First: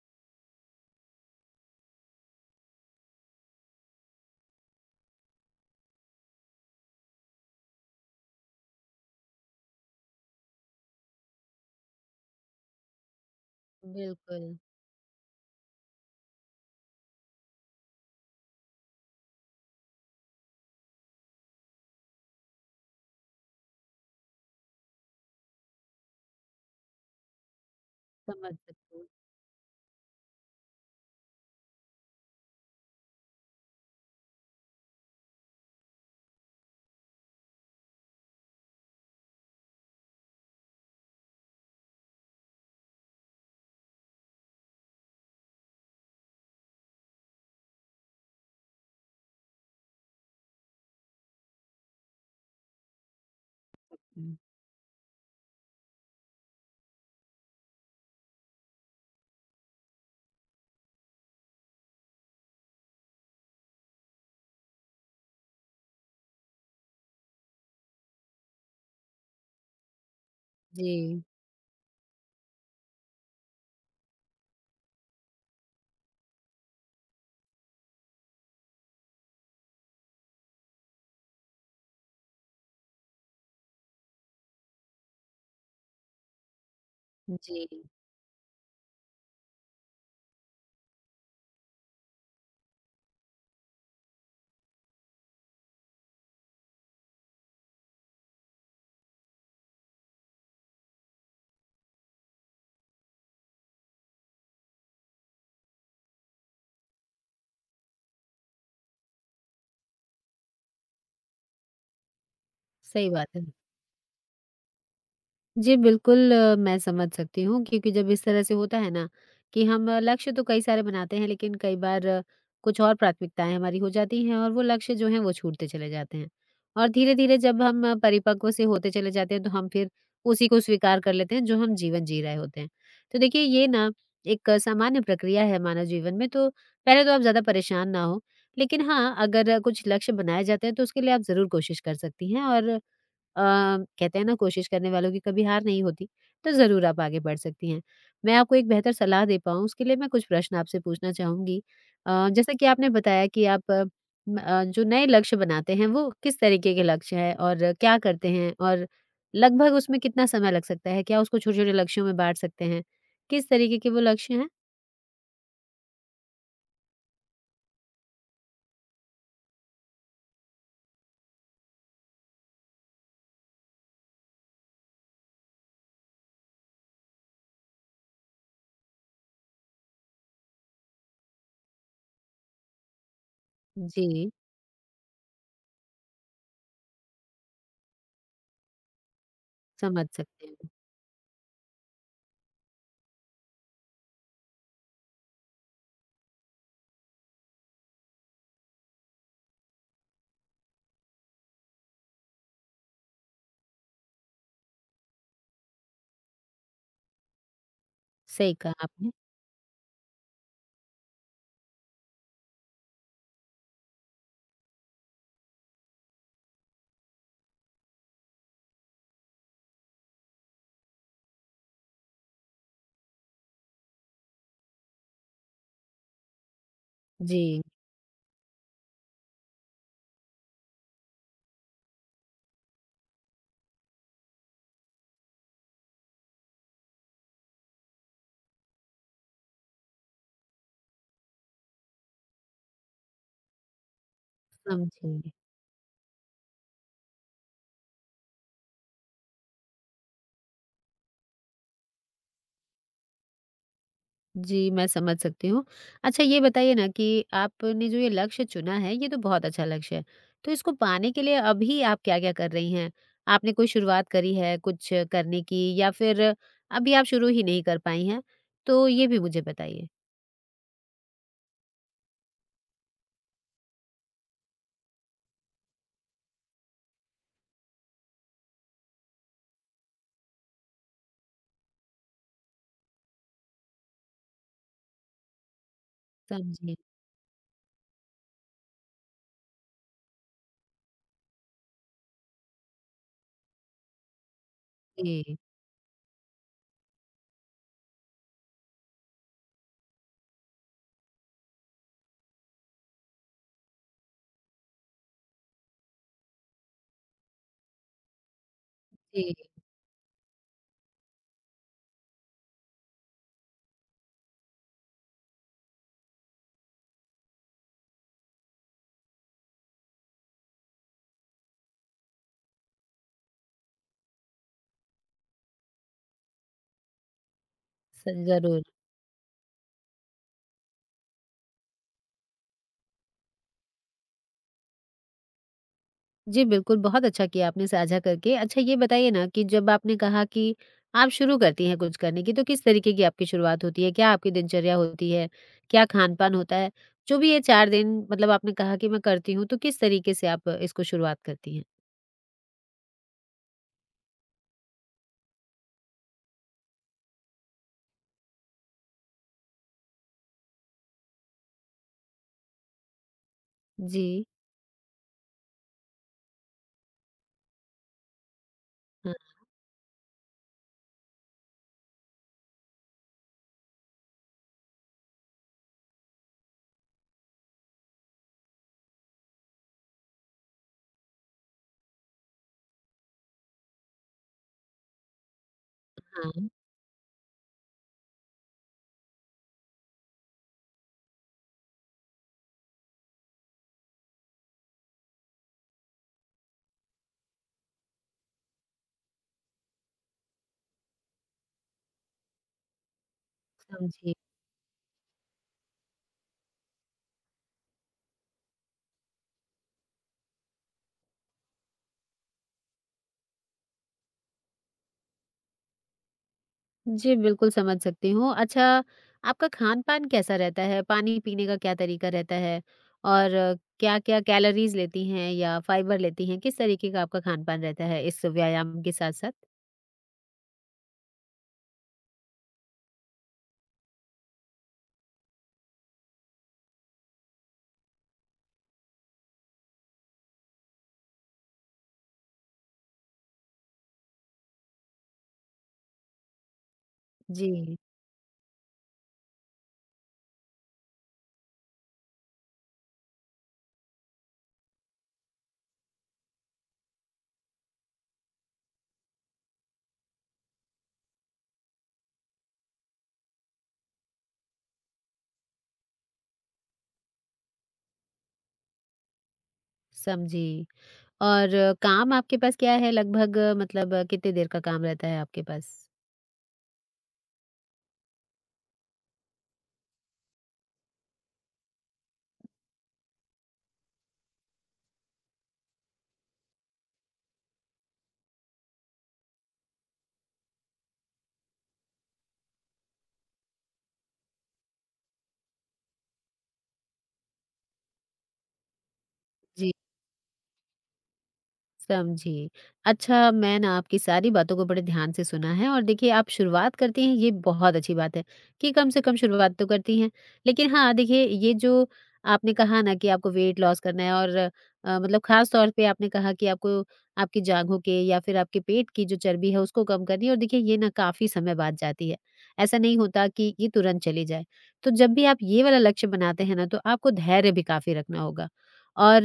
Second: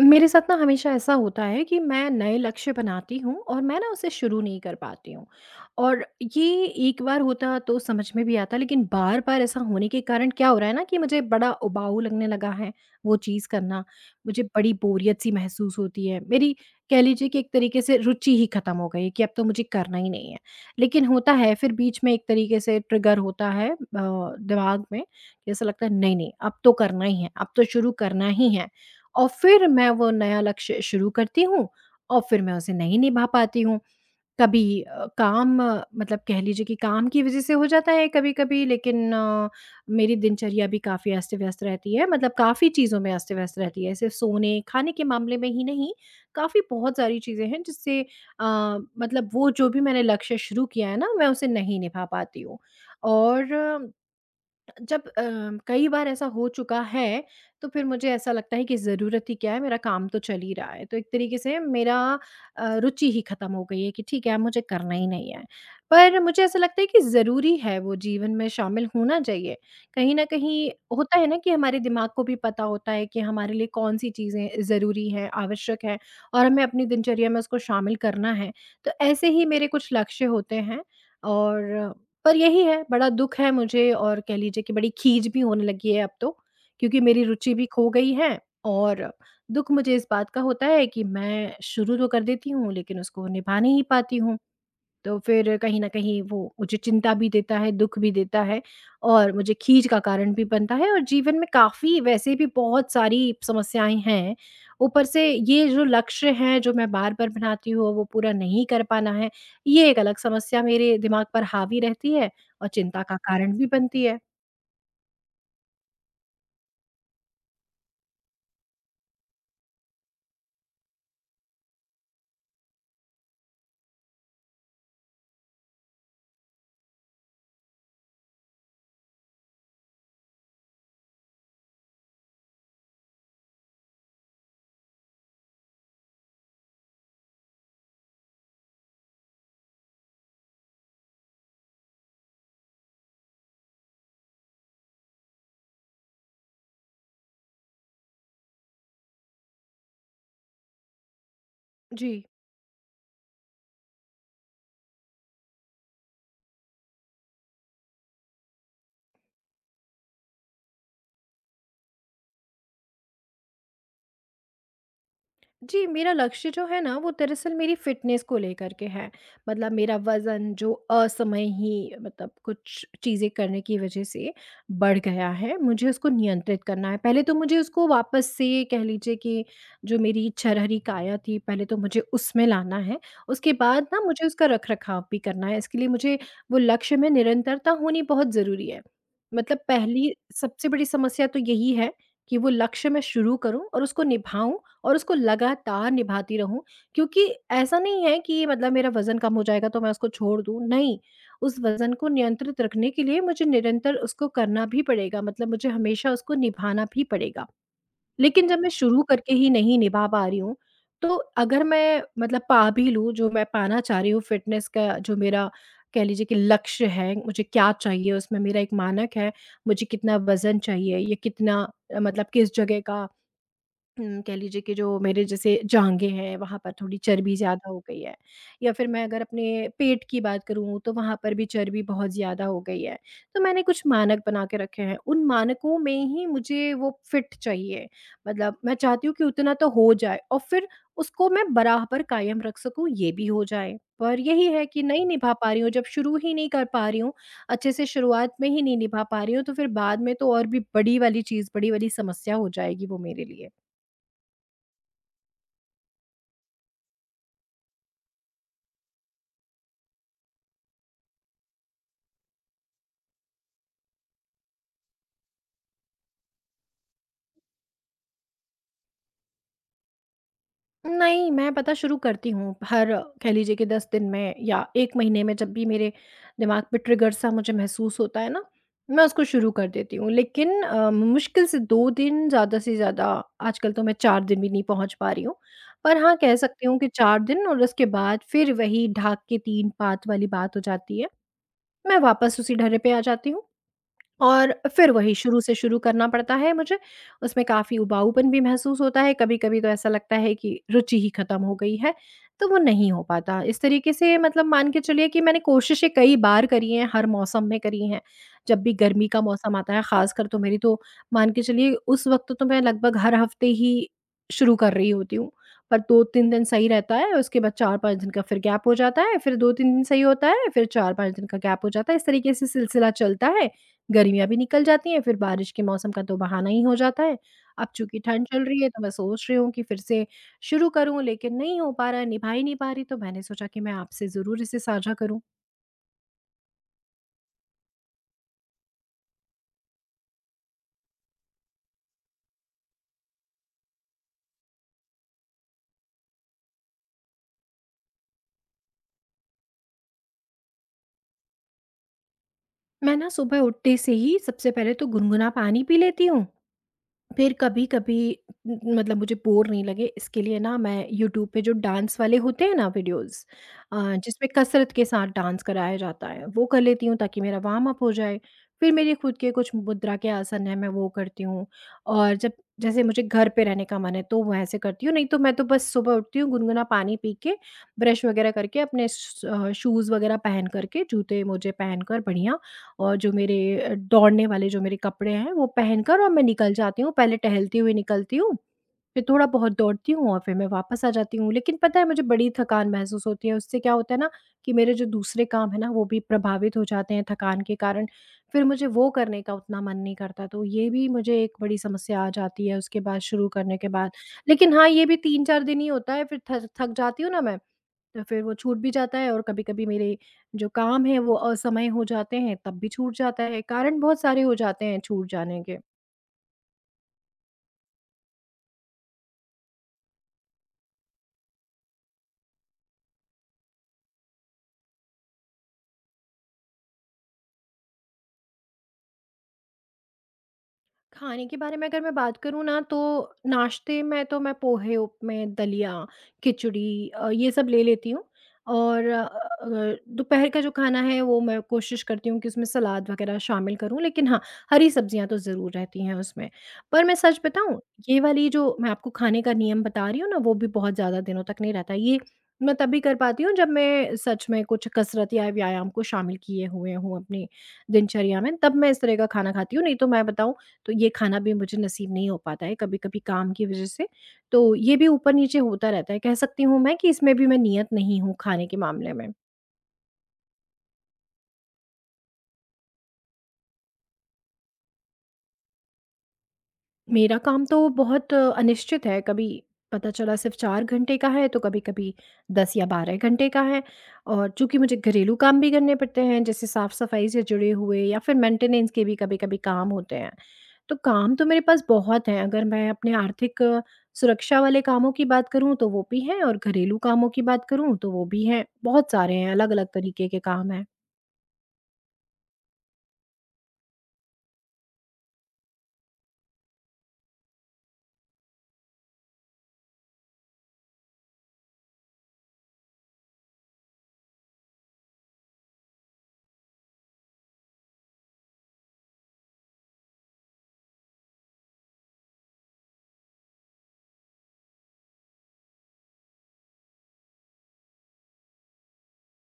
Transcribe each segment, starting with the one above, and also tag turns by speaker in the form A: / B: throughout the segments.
A: मेरे साथ ना हमेशा ऐसा होता है कि मैं नए लक्ष्य बनाती हूँ और मैं ना उसे शुरू नहीं कर पाती हूँ। और ये एक बार होता तो समझ में भी आता, लेकिन बार बार ऐसा होने के कारण क्या हो रहा है ना कि मुझे बड़ा उबाऊ लगने लगा है वो चीज़ करना। मुझे
B: बिल्कुल,
A: बड़ी बोरियत सी महसूस होती है मेरी, कह लीजिए कि एक तरीके से रुचि ही ख़त्म हो गई है कि अब तो मुझे करना ही नहीं है। लेकिन होता है फिर बीच में, एक तरीके से ट्रिगर होता है दिमाग में। ऐसा लगता है नहीं नहीं, अब तो करना ही है, अब तो शुरू करना
B: समझ
A: ही है।
B: सकती
A: और फिर मैं वो नया लक्ष्य शुरू करती हूँ और फिर मैं उसे नहीं निभा पाती हूँ। कभी काम मतलब कह लीजिए कि काम की वज़ह से हो जाता है कभी-कभी, लेकिन मेरी दिनचर्या भी काफ़ी अस्त-व्यस्त रहती है, मतलब काफ़ी चीज़ों में अस्त-व्यस्त रहती है। सिर्फ़ सोने, खाने के मामले में ही नहीं, काफ़ी बहुत सारी चीज़ें हैं जिससे अ, मतलब वो जो भी मैंने लक्ष्य शुरू किया है ना, मैं उसे नहीं निभा पाती हूँ। और
B: हूँ।
A: जब कई बार ऐसा हो चुका है, तो फिर मुझे ऐसा लगता है कि ज़रूरत ही क्या है, मेरा काम तो चल ही रहा है। तो एक तरीके से मेरा रुचि ही ख़त्म हो गई है कि ठीक है, अब मुझे करना ही नहीं है। पर मुझे ऐसा लगता है कि ज़रूरी है, वो जीवन में शामिल होना चाहिए। कहीं न कहीं होता
B: जी,
A: है ना कि हमारे दिमाग को भी पता होता है कि हमारे लिए कौन-सी चीज़ें ज़रूरी हैं, आवश्यक हैं, और हमें अपनी दिनचर्या में उसको शामिल करना है। तो ऐसे ही मेरे कुछ लक्ष्य होते हैं। और पर यही है, बड़ा दुःख है मुझे, और कह लीजिए कि बड़ी खीज भी होने लगी है अब तो, क्योंकि मेरी रुचि भी
B: जी,
A: खो गई है। और दुःख मुझे इस बात का होता है कि मैं शुरू तो कर देती हूँ, लेकिन उसको निभा नहीं पाती हूँ। तो फिर कहीं न कहीं वो मुझे चिंता भी देता है, दुःख भी देता है, और मुझे खीज का कारण भी बनता है। और जीवन में काफ़ी वैसे भी बहुत सारी समस्याएँ हैं। ऊपर से ये जो लक्ष्य हैं, जो मैं बार-बार बनाती हूँ और वो पूरा नहीं कर पाना है, ये एक अलग समस्या मेरे दिमाग पर हावी रहती है और चिंता
B: सही
A: का
B: बात है।
A: कारण भी बनती है।
B: जी, बिल्कुल मैं समझ सकती हूँ क्योंकि जब इस तरह से होता है ना कि हम लक्ष्य तो कई सारे बनाते हैं लेकिन कई बार कुछ और प्राथमिकताएँ हमारी हो जाती हैं और वो लक्ष्य जो हैं वो छूटते चले जाते हैं। और धीरे-धीरे जब हम परिपक्व से होते चले जाते हैं तो हम फिर उसी को स्वीकार कर लेते हैं जो हम जीवन जी रहे होते हैं। तो देखिए ये ना एक सामान्य प्रक्रिया है मानव जीवन में तो पहले तो आप ज़्यादा परेशान ना हों। लेकिन हाँ, अगर कुछ लक्ष्य बनाए जाते हैं तो उसके लिए आप ज़रूर कोशिश कर सकती हैं और अ, कहते हैं ना कोशिश करने वालों की कभी हार नहीं होती, तो ज़रूर आप आगे बढ़ सकती हैं। मैं आपको एक बेहतर सलाह दे पाऊँ उसके लिए मैं कुछ प्रश्न आपसे पूछना चाहूँगी।
A: जी।
B: जैसा कि आपने बताया कि आप जो नए लक्ष्य बनाते हैं वो किस तरीके के लक्ष्य हैं और क्या करते हैं? और लगभग उसमें कितना समय लग सकता है? क्या उसको छोटे-छोटे लक्ष्यों में बाँट सकते हैं? किस तरीके के वो लक्ष्य हैं?
A: जी, मेरा लक्ष्य जो है ना वो दरअसल मेरी फ़िटनेस को लेकर के है। मतलब मेरा वज़न जो असमय ही, मतलब कुछ चीज़ें करने की वज़ह से बढ़ गया है, मुझे उसको नियंत्रित करना है। पहले तो मुझे उसको वापस से, कह लीजिए कि जो मेरी छरहरी काया थी पहले, तो मुझे उसमें लाना है। उसके बाद ना मुझे
B: जी,
A: उसका रख-रखाव भी करना है। इसके लिए मुझे वो लक्ष्य में निरंतरता होनी बहुत ज़रूरी है। मतलब
B: समझ
A: पहली
B: सकते
A: सबसे
B: हैं।
A: बड़ी समस्या तो यही है कि वो लक्ष्य मैं शुरू करूँ और उसको निभाऊँ और उसको लगातार निभाती रहूँ, क्योंकि ऐसा नहीं है कि, मतलब, मेरा वज़न कम हो जाएगा तो मैं उसको छोड़ दूँ, नहीं। उस वज़न को नियंत्रित रखने के लिए मुझे निरंतर उसको करना भी पड़ेगा, मतलब मुझे हमेशा उसको निभाना भी पड़ेगा। लेकिन
B: सही
A: जब मैं
B: कहा
A: शुरू
B: आपने।
A: करके ही नहीं निभा पा रही हूँ, तो अगर मैं, मतलब, पा भी लूँ जो मैं पाना चाह रही हूँ, फ़िटनेस का जो मेरा कह लीजिए कि लक्ष्य है, मुझे क्या चाहिए उसमें, मेरा एक मानक है। मुझे कितना वज़न चाहिए या कितना मतलब किस जगह का, कह लीजिए कि जो मेरे जैसे जाँघें हैं, वहाँ पर थोड़ी चर्बी
B: जी,
A: ज़्यादा हो गई है, या फिर मैं अगर अपने पेट की बात करूँ, तो वहाँ पर भी चर्बी बहुत ज़्यादा हो गई है। तो मैंने कुछ मानक बना के रखे हैं, उन मानकों में ही मुझे वो फिट चाहिए। मतलब मैं चाहती हूँ कि उतना तो हो जाए, और फिर उसको मैं बराबर कायम रख सकूँ, ये भी हो जाए। पर यही है कि नहीं निभा
B: समझी।
A: पा रही हूँ, जब शुरू ही नहीं कर पा रही हूँ, अच्छे से शुरुआत में ही नहीं निभा पा रही हूँ, तो फिर बाद में तो और भी बड़ी वाली चीज़, बड़ी वाली समस्या हो जाएगी वो मेरे लिए।
B: जी, मैं समझ सकती हूँ। अच्छा ये बताइए ना कि आपने जो ये लक्ष्य चुना है, ये तो बहुत अच्छा लक्ष्य है। तो इसको पाने के लिए अभी आप क्या-क्या कर रही हैं? आपने कोई शुरुआत करी है कुछ करने की या फिर अभी आप शुरू ही नहीं कर पाई हैं? तो ये भी मुझे बताइए।
A: नहीं, मैं पता शुरू करती हूँ, हर, कह लीजिए कि 10 दिन में या 1 महीने में, जब भी मेरे दिमाग पे ट्रिगर सा मुझे महसूस होता है ना, मैं उसको शुरू कर देती हूँ। लेकिन मुश्किल से 2 दिन, ज़्यादा से ज़्यादा, आजकल तो मैं 4 दिन भी नहीं पहुँच पा रही हूँ। पर हाँ, कह सकती
B: समझी।
A: हूँ कि 4 दिन, और उसके बाद फिर वही ढाक के तीन पात वाली बात हो जाती है। मैं वापस उसी ढर्रे पे आ जाती हूँ। और फिर वही
B: जी,
A: शुरू से शुरू करना पड़ता है मुझे। उसमें काफ़ी उबाऊपन भी महसूस होता है, कभी-कभी तो ऐसा लगता है कि रुचि ही ख़त्म हो गई है, तो वो नहीं हो पाता। इस तरीके से, मतलब, मान के चलिए कि मैंने कोशिशें कई बार करी हैं, हर मौसम में करी हैं। जब भी गर्मी का
B: जी,
A: मौसम आता है ख़ासकर, तो मेरी तो, मान के चलिए, उस वक़्त तो मैं लगभग हर हफ़्ते ही शुरू कर रही होती हूँ। पर 2-3 दिन सही रहता है, उसके बाद 4-5 दिन का फिर गैप हो जाता है, फिर 2-3 दिन सही होता है, फिर 4-5 दिन का गैप हो जाता है। इस तरीके से सिलसिला चलता है। गर्मियाँ भी निकल जाती हैं, फिर बारिश के मौसम का तो बहाना ही हो जाता है। अब चूँकि
B: स
A: ठंड चल रही
B: ज़रूर।
A: है तो मैं सोच रही हूँ कि फिर से शुरू करूँ, लेकिन नहीं हो पा रहा है, निभा ही नहीं पा रही, तो मैंने सोचा कि मैं आपसे ज़रूर इसे साझा करूँ।
B: जी, बिल्कुल, बहुत अच्छा किया आपने साझा करके। अच्छा ये बताइए ना कि जब आपने कहा कि आप शुरू करती हैं कुछ करने की, तो किस तरीके की आपकी शुरुआत होती है? क्या आपकी दिनचर्या होती है? क्या खान-पान होता है? जो भी ये 4 दिन मतलब आपने कहा कि मैं करती हूँ, तो किस तरीके से आप इसको शुरुआत करती हैं?
A: मैं ना सुबह उठते से ही सबसे पहले तो गुनगुना पानी पी लेती हूँ। फिर कभी-कभी, मतलब मुझे बोर नहीं लगे इसके लिए ना, मैं यूट्यूब पे जो डांस वाले होते हैं ना वीडियोज़,
B: जी।
A: जिसमें कसरत के साथ डांस कराया जाता है, वो कर लेती हूँ ताकि मेरा वार्म अप हो जाए। फिर मेरे
B: हाँ,
A: खुद के कुछ मुद्रा के आसन हैं, मैं वो करती हूँ। और जब, जैसे मुझे घर पे रहने का मन है तो मैं ऐसे करती हूँ, नहीं तो मैं तो बस सुबह उठती हूँ, गुनगुना पानी पी के, ब्रश वगैरह करके, अपने शूज़ वगैरह पहन करके, जूते मोजे पहन कर के, जूते-मोजे पहनकर बढ़िया, और जो मेरे दौड़ने वाले जो मेरे कपड़े हैं वो पहनकर, और मैं
B: हाँ।
A: निकल जाती हूँ। पहले टहलती हुई निकलती हूँ, फिर थोड़ा बहुत दौड़ती हूँ, और फिर मैं वापस आ जाती हूँ। लेकिन पता है, मुझे बड़ी थकान महसूस होती है, उससे क्या होता है ना कि मेरे जो दूसरे काम है ना वो भी प्रभावित हो जाते हैं थकान के कारण। फिर मुझे वो करने का उतना मन नहीं करता, तो ये भी मुझे एक बड़ी समस्या आ जाती है उसके बाद, शुरू करने के बाद।
B: समझी।
A: लेकिन हाँ, ये भी 3-4 दिन ही होता है, फिर थक थक जाती हूँ ना मैं, तो फिर वो छूट भी जाता है। और कभी-कभी मेरे जो काम हैं वो असमय हो जाते हैं, तब भी छूट जाता है। कारण बहुत सारे हो जाते हैं छूट जाने के।
B: जी, बिल्कुल समझ सकती हूँ। अच्छा, आपका खान-पान कैसा रहता है? पानी पीने का क्या तरीका रहता है? और क्या-क्या कैलोरीज़ लेती हैं या फाइबर लेती हैं? किस तरीके का आपका खान-पान रहता है इस व्यायाम के साथ-साथ?
A: खाने के बारे में अगर मैं बात करूँ ना, तो नाश्ते में तो मैं पोहे, उपमे, दलिया, खिचड़ी, ये सब ले लेती हूँ, और दोपहर का जो खाना है वो मैं कोशिश करती हूँ कि उसमें सलाद वगैरह शामिल करूँ, लेकिन हाँ, हरी सब्जियाँ तो ज़रूर रहती हैं उसमें। पर मैं सच बताऊँ,
B: जी,
A: ये वाली जो मैं आपको खाने का नियम बता रही हूँ ना, वो भी बहुत ज़्यादा दिनों तक नहीं रहता। ये मैं तभी कर पाती हूँ जब मैं सच में कुछ कसरत या व्यायाम को शामिल किए हुए हूँ अपनी दिनचर्या में, तब मैं इस तरह का खाना खाती हूँ। नहीं तो मैं बताऊँ, तो ये खाना भी मुझे नसीब नहीं हो पाता है कभी-कभी, काम की वज़ह से। तो ये भी ऊपर-नीचे होता रहता है। कह सकती हूँ मैं कि इसमें भी मैं नियत नहीं हूँ खाने के मामले में।
B: समझी। और काम आपके पास क्या है लगभग मतलब कितनी देर का काम रहता है आपके पास?
A: मेरा काम तो बहुत अनिश्चित है, कभी पता चला सिर्फ़ 4 घंटे का है, तो कभी-कभी 10 या 12 घंटे का है। और चूँकि मुझे घरेलू काम भी करने पड़ते हैं, जैसे साफ़-सफ़ाई से जुड़े हुए, या फिर मेंटेनेंस के भी कभी-कभी काम होते हैं। तो काम तो मेरे पास बहुत हैं, अगर मैं अपने आर्थिक सुरक्षा वाले कामों की बात करूँ तो वो भी हैं, और घरेलू कामों की बात करूँ तो वो भी हैं। बहुत सारे हैं, अलग-अलग तरीके के काम हैं।
B: समझी। अच्छा, मैं ना आपकी सारी बातों को बड़े ध्यान से सुना है और देखिए आप शुरुआत करती हैं ये बहुत अच्छी बात है, कि कम से कम शुरुआत तो करती हैं। लेकिन हाँ, देखिए ये जो आपने कहा ना कि आपको वेट लॉस करना है और मतलब ख़ास तौर पे आपने कहा कि आपको आपकी जाँघों के या फिर आपके पेट की जो चर्बी है उसको कम करनी है और देखिए ये ना काफ़ी समय बाद जाती है। ऐसा नहीं होता कि ये तुरंत चली जाए। तो जब भी आप ये वाला लक्ष्य बनाते हैं ना तो आपको धैर्य भी काफ़ी रखना होगा। और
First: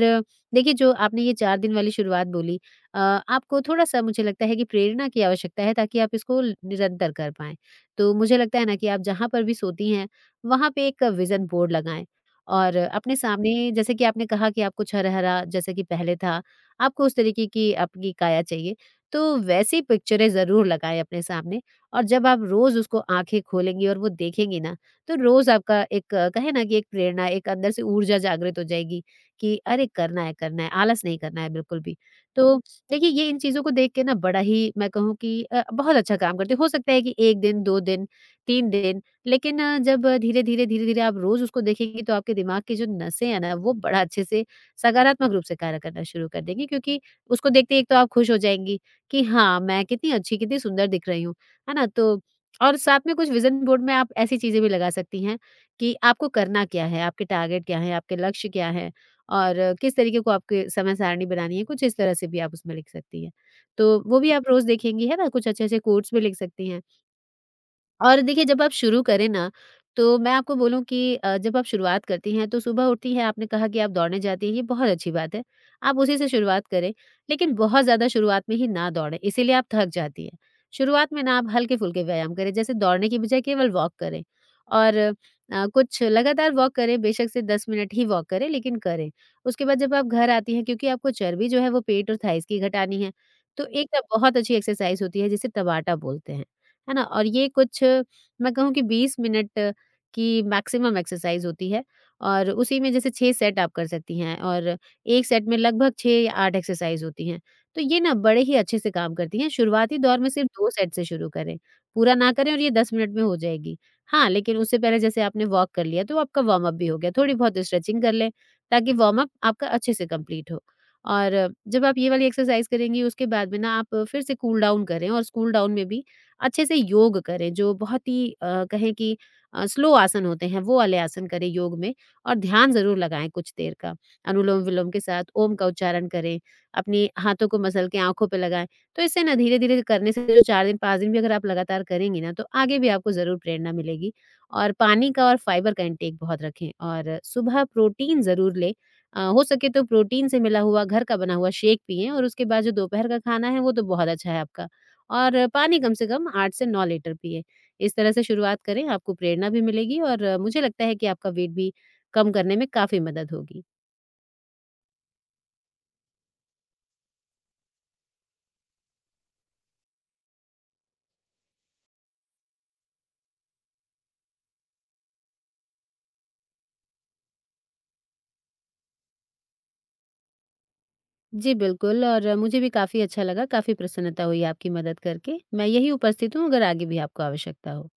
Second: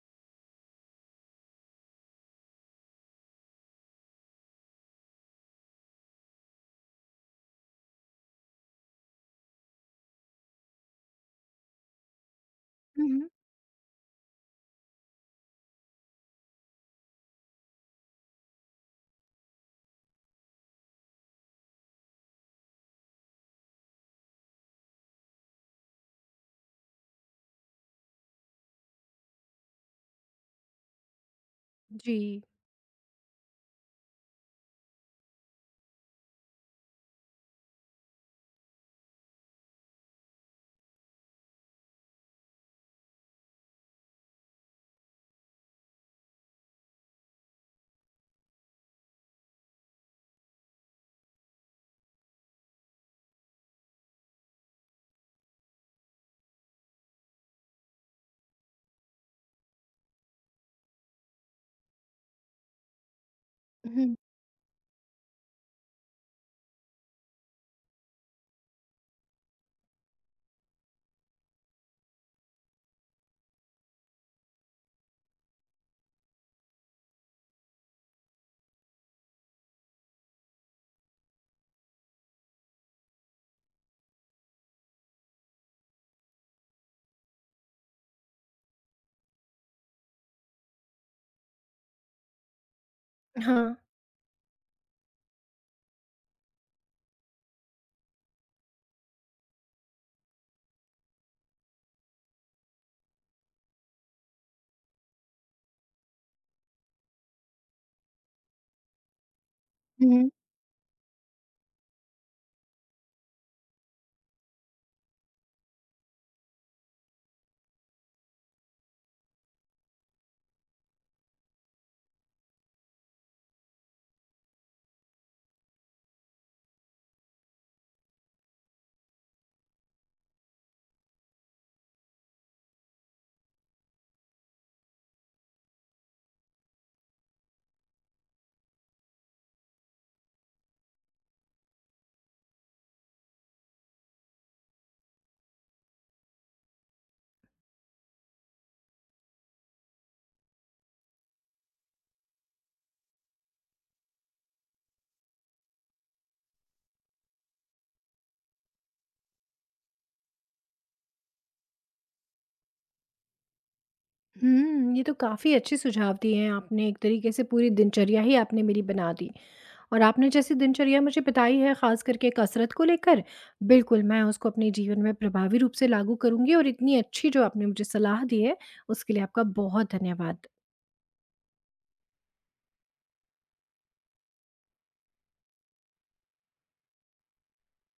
B: देखिए, जो आपने ये 4 दिन वाली शुरुआत बोली आपको थोड़ा-सा मुझे लगता है कि प्रेरणा की आवश्यकता है ताकि आप इसको ल निरंतर कर पाएँ। तो मुझे लगता है ना कि आप जहाँ पर भी सोती हैं, वहाँ पे एक विज़न बोर्ड लगाएँ और अपने
A: हुँ,
B: सामने जैसे कि आपने कहा कि आपको कुछ हरा-हरा जैसे कि पहले था, आपको उस तरीके की आपकी काया चाहिए, तो वैसी पिक्चरें ज़रूर लगाएँ अपने सामने और जब आप रोज़ उसको आँखें खोलेंगी और वो देखेंगी ना, तो रोज़ आपका एक कहें ना कि एक प्रेरणा, एक अंदर से ऊर्जा जागृत हो जाएगी कि अरे! करना है, आलस नहीं करना है बिल्कुल भी।
A: जी।
B: तो देखिए ये इन चीज़ों को देख के ना बड़ा ही मैं कहूँ कि बहुत अच्छा काम करती है। हो सकता है कि 1 दिन, 2 दिन, 3 दिन लेकिन जब धीरे-धीरे, आप रोज़ उसको देखेंगी तो आपके दिमाग की जो नसें हैं ना वो बड़ा अच्छे से सकारात्मक रूप से कार्य करना शुरू कर देंगी क्योंकि उसको देखते ही एक तो आप खुश हो जाएँगी कि हाँ, मैं कितनी अच्छी, कितनी सुंदर दिख रही हूँ। है ना? तो और साथ में कुछ विज़न बोर्ड में आप ऐसी चीज़ें भी लगा सकती हैं कि आपको करना क्या है, आपके टारगेट क्या हैं, आपके लक्ष्य क्या हैं। और किस तरीके को आपके समय सारणी बनानी है, कुछ इस तरह से भी आप उसमें लिख सकती हैं। तो
A: हुँ।
B: वो भी आप रोज़ देखेंगी, है ना? कुछ अच्छे-अच्छे कोट्स भी लिख सकती हैं। और देखिए जब आप शुरू करें ना, तो मैं आपको बोलूँ कि जब आप शुरुआत करती हैं तो सुबह उठती हैं, आपने कहा कि आप दौड़ने जाती हैं, ये बहुत अच्छी बात है। आप उसी से शुरुआत करें, लेकिन बहुत ज़्यादा शुरुआत में ही ना दौड़ें, इसीलिए आप थक जाती हैं। शुरुआत में ना आप हल्के-फुल्के व्यायाम करें, जैसे दौड़ने की बजाय केवल वॉक करें और कुछ लगातार वॉक करें, बेशक से 10 मिनट ही वॉक करें, लेकिन करें। उसके बाद जब आप घर आती हैं, क्योंकि आपको चर्बी जो है वो पेट और थाइज़ की घटानी है, तो
A: हाँ।
B: एक ना बहुत अच्छी एक्सरसाइज़ होती है जिसे टबाटा बोलते हैं। है ना? और ये कुछ मैं कहूँ कि 20 मिनट की मैक्सिमम एक्सरसाइज़ होती है और उसी में जैसे 6 सेट आप कर सकती हैं और 1 सेट में लगभग 6 या 8 एक्सरसाइज़ होती हैं। तो ये ना बड़े ही अच्छे से काम करती हैं, शुरुआती दौर
A: हुँ।
B: में सिर्फ 2 सेट से शुरू करें, पूरा ना करें और ये 10 मिनट में हो जाएगी। हाँ, लेकिन उससे पहले जैसे आपने वॉक कर लिया तो आपका वार्म अप भी हो गया, थोड़ी बहुत स्ट्रेचिंग कर लें ताकि वार्म अप आपका अच्छे से कंप्लीट हो। और जब आप ये वाली एक्सरसाइज़ करेंगी उसके बाद में ना आप फिर से कूल डाउन करें और इस कूल डाउन में भी अच्छे से योग करें जो बहुत ही कहें कि स्लो आसन होते हैं वो वाले आसन करें योग में और ध्यान ज़रूर लगाएं कुछ देर का। अनुलोम विलोम के साथ ओम का उच्चारण करें, अपने हाथों को मसल के आँखों पे लगाएँ। तो इससे ना धीरे-धीरे करने से जो 4 दिन 5 दिन भी अगर आप लगातार करेंगी ना तो आगे भी आपको ज़रूर प्रेरणा मिलेगी। और पानी का और फाइबर का इंटेक बहुत रखें और सुबह प्रोटीन ज़रूर लें। हो सके तो प्रोटीन से मिला हुआ घर का बना हुआ शेक पिएँ और उसके बाद जो दोपहर का खाना है वो तो बहुत अच्छा है आपका। और पानी कम से कम 8 से 9 लीटर पिएँ। इस तरह से शुरुआत करें, आपको प्रेरणा भी मिलेगी और मुझे लगता है कि आपका वेट भी कम करने में काफ़ी मदद होगी।
A: हुँ, ये तो काफ़ी अच्छे सुझाव दिए हैं आपने, एक तरीके से पूरी दिनचर्या ही आपने मेरी बना दी। और आपने जैसी दिनचर्या मुझे बताई है, ख़ास करके कसरत को लेकर, बिल्कुल मैं उसको अपने जीवन में प्रभावी रूप से लागू करूँगी, और इतनी अच्छी जो आपने मुझे सलाह दी है, उसके लिए आपका बहुत धन्यवाद।
B: जी, बिल्कुल और मुझे भी काफ़ी अच्छा लगा, काफ़ी प्रसन्नता हुई आपकी मदद करके। मैं यहीं उपस्थित हूँ अगर आगे भी आपको आवश्यकता हो।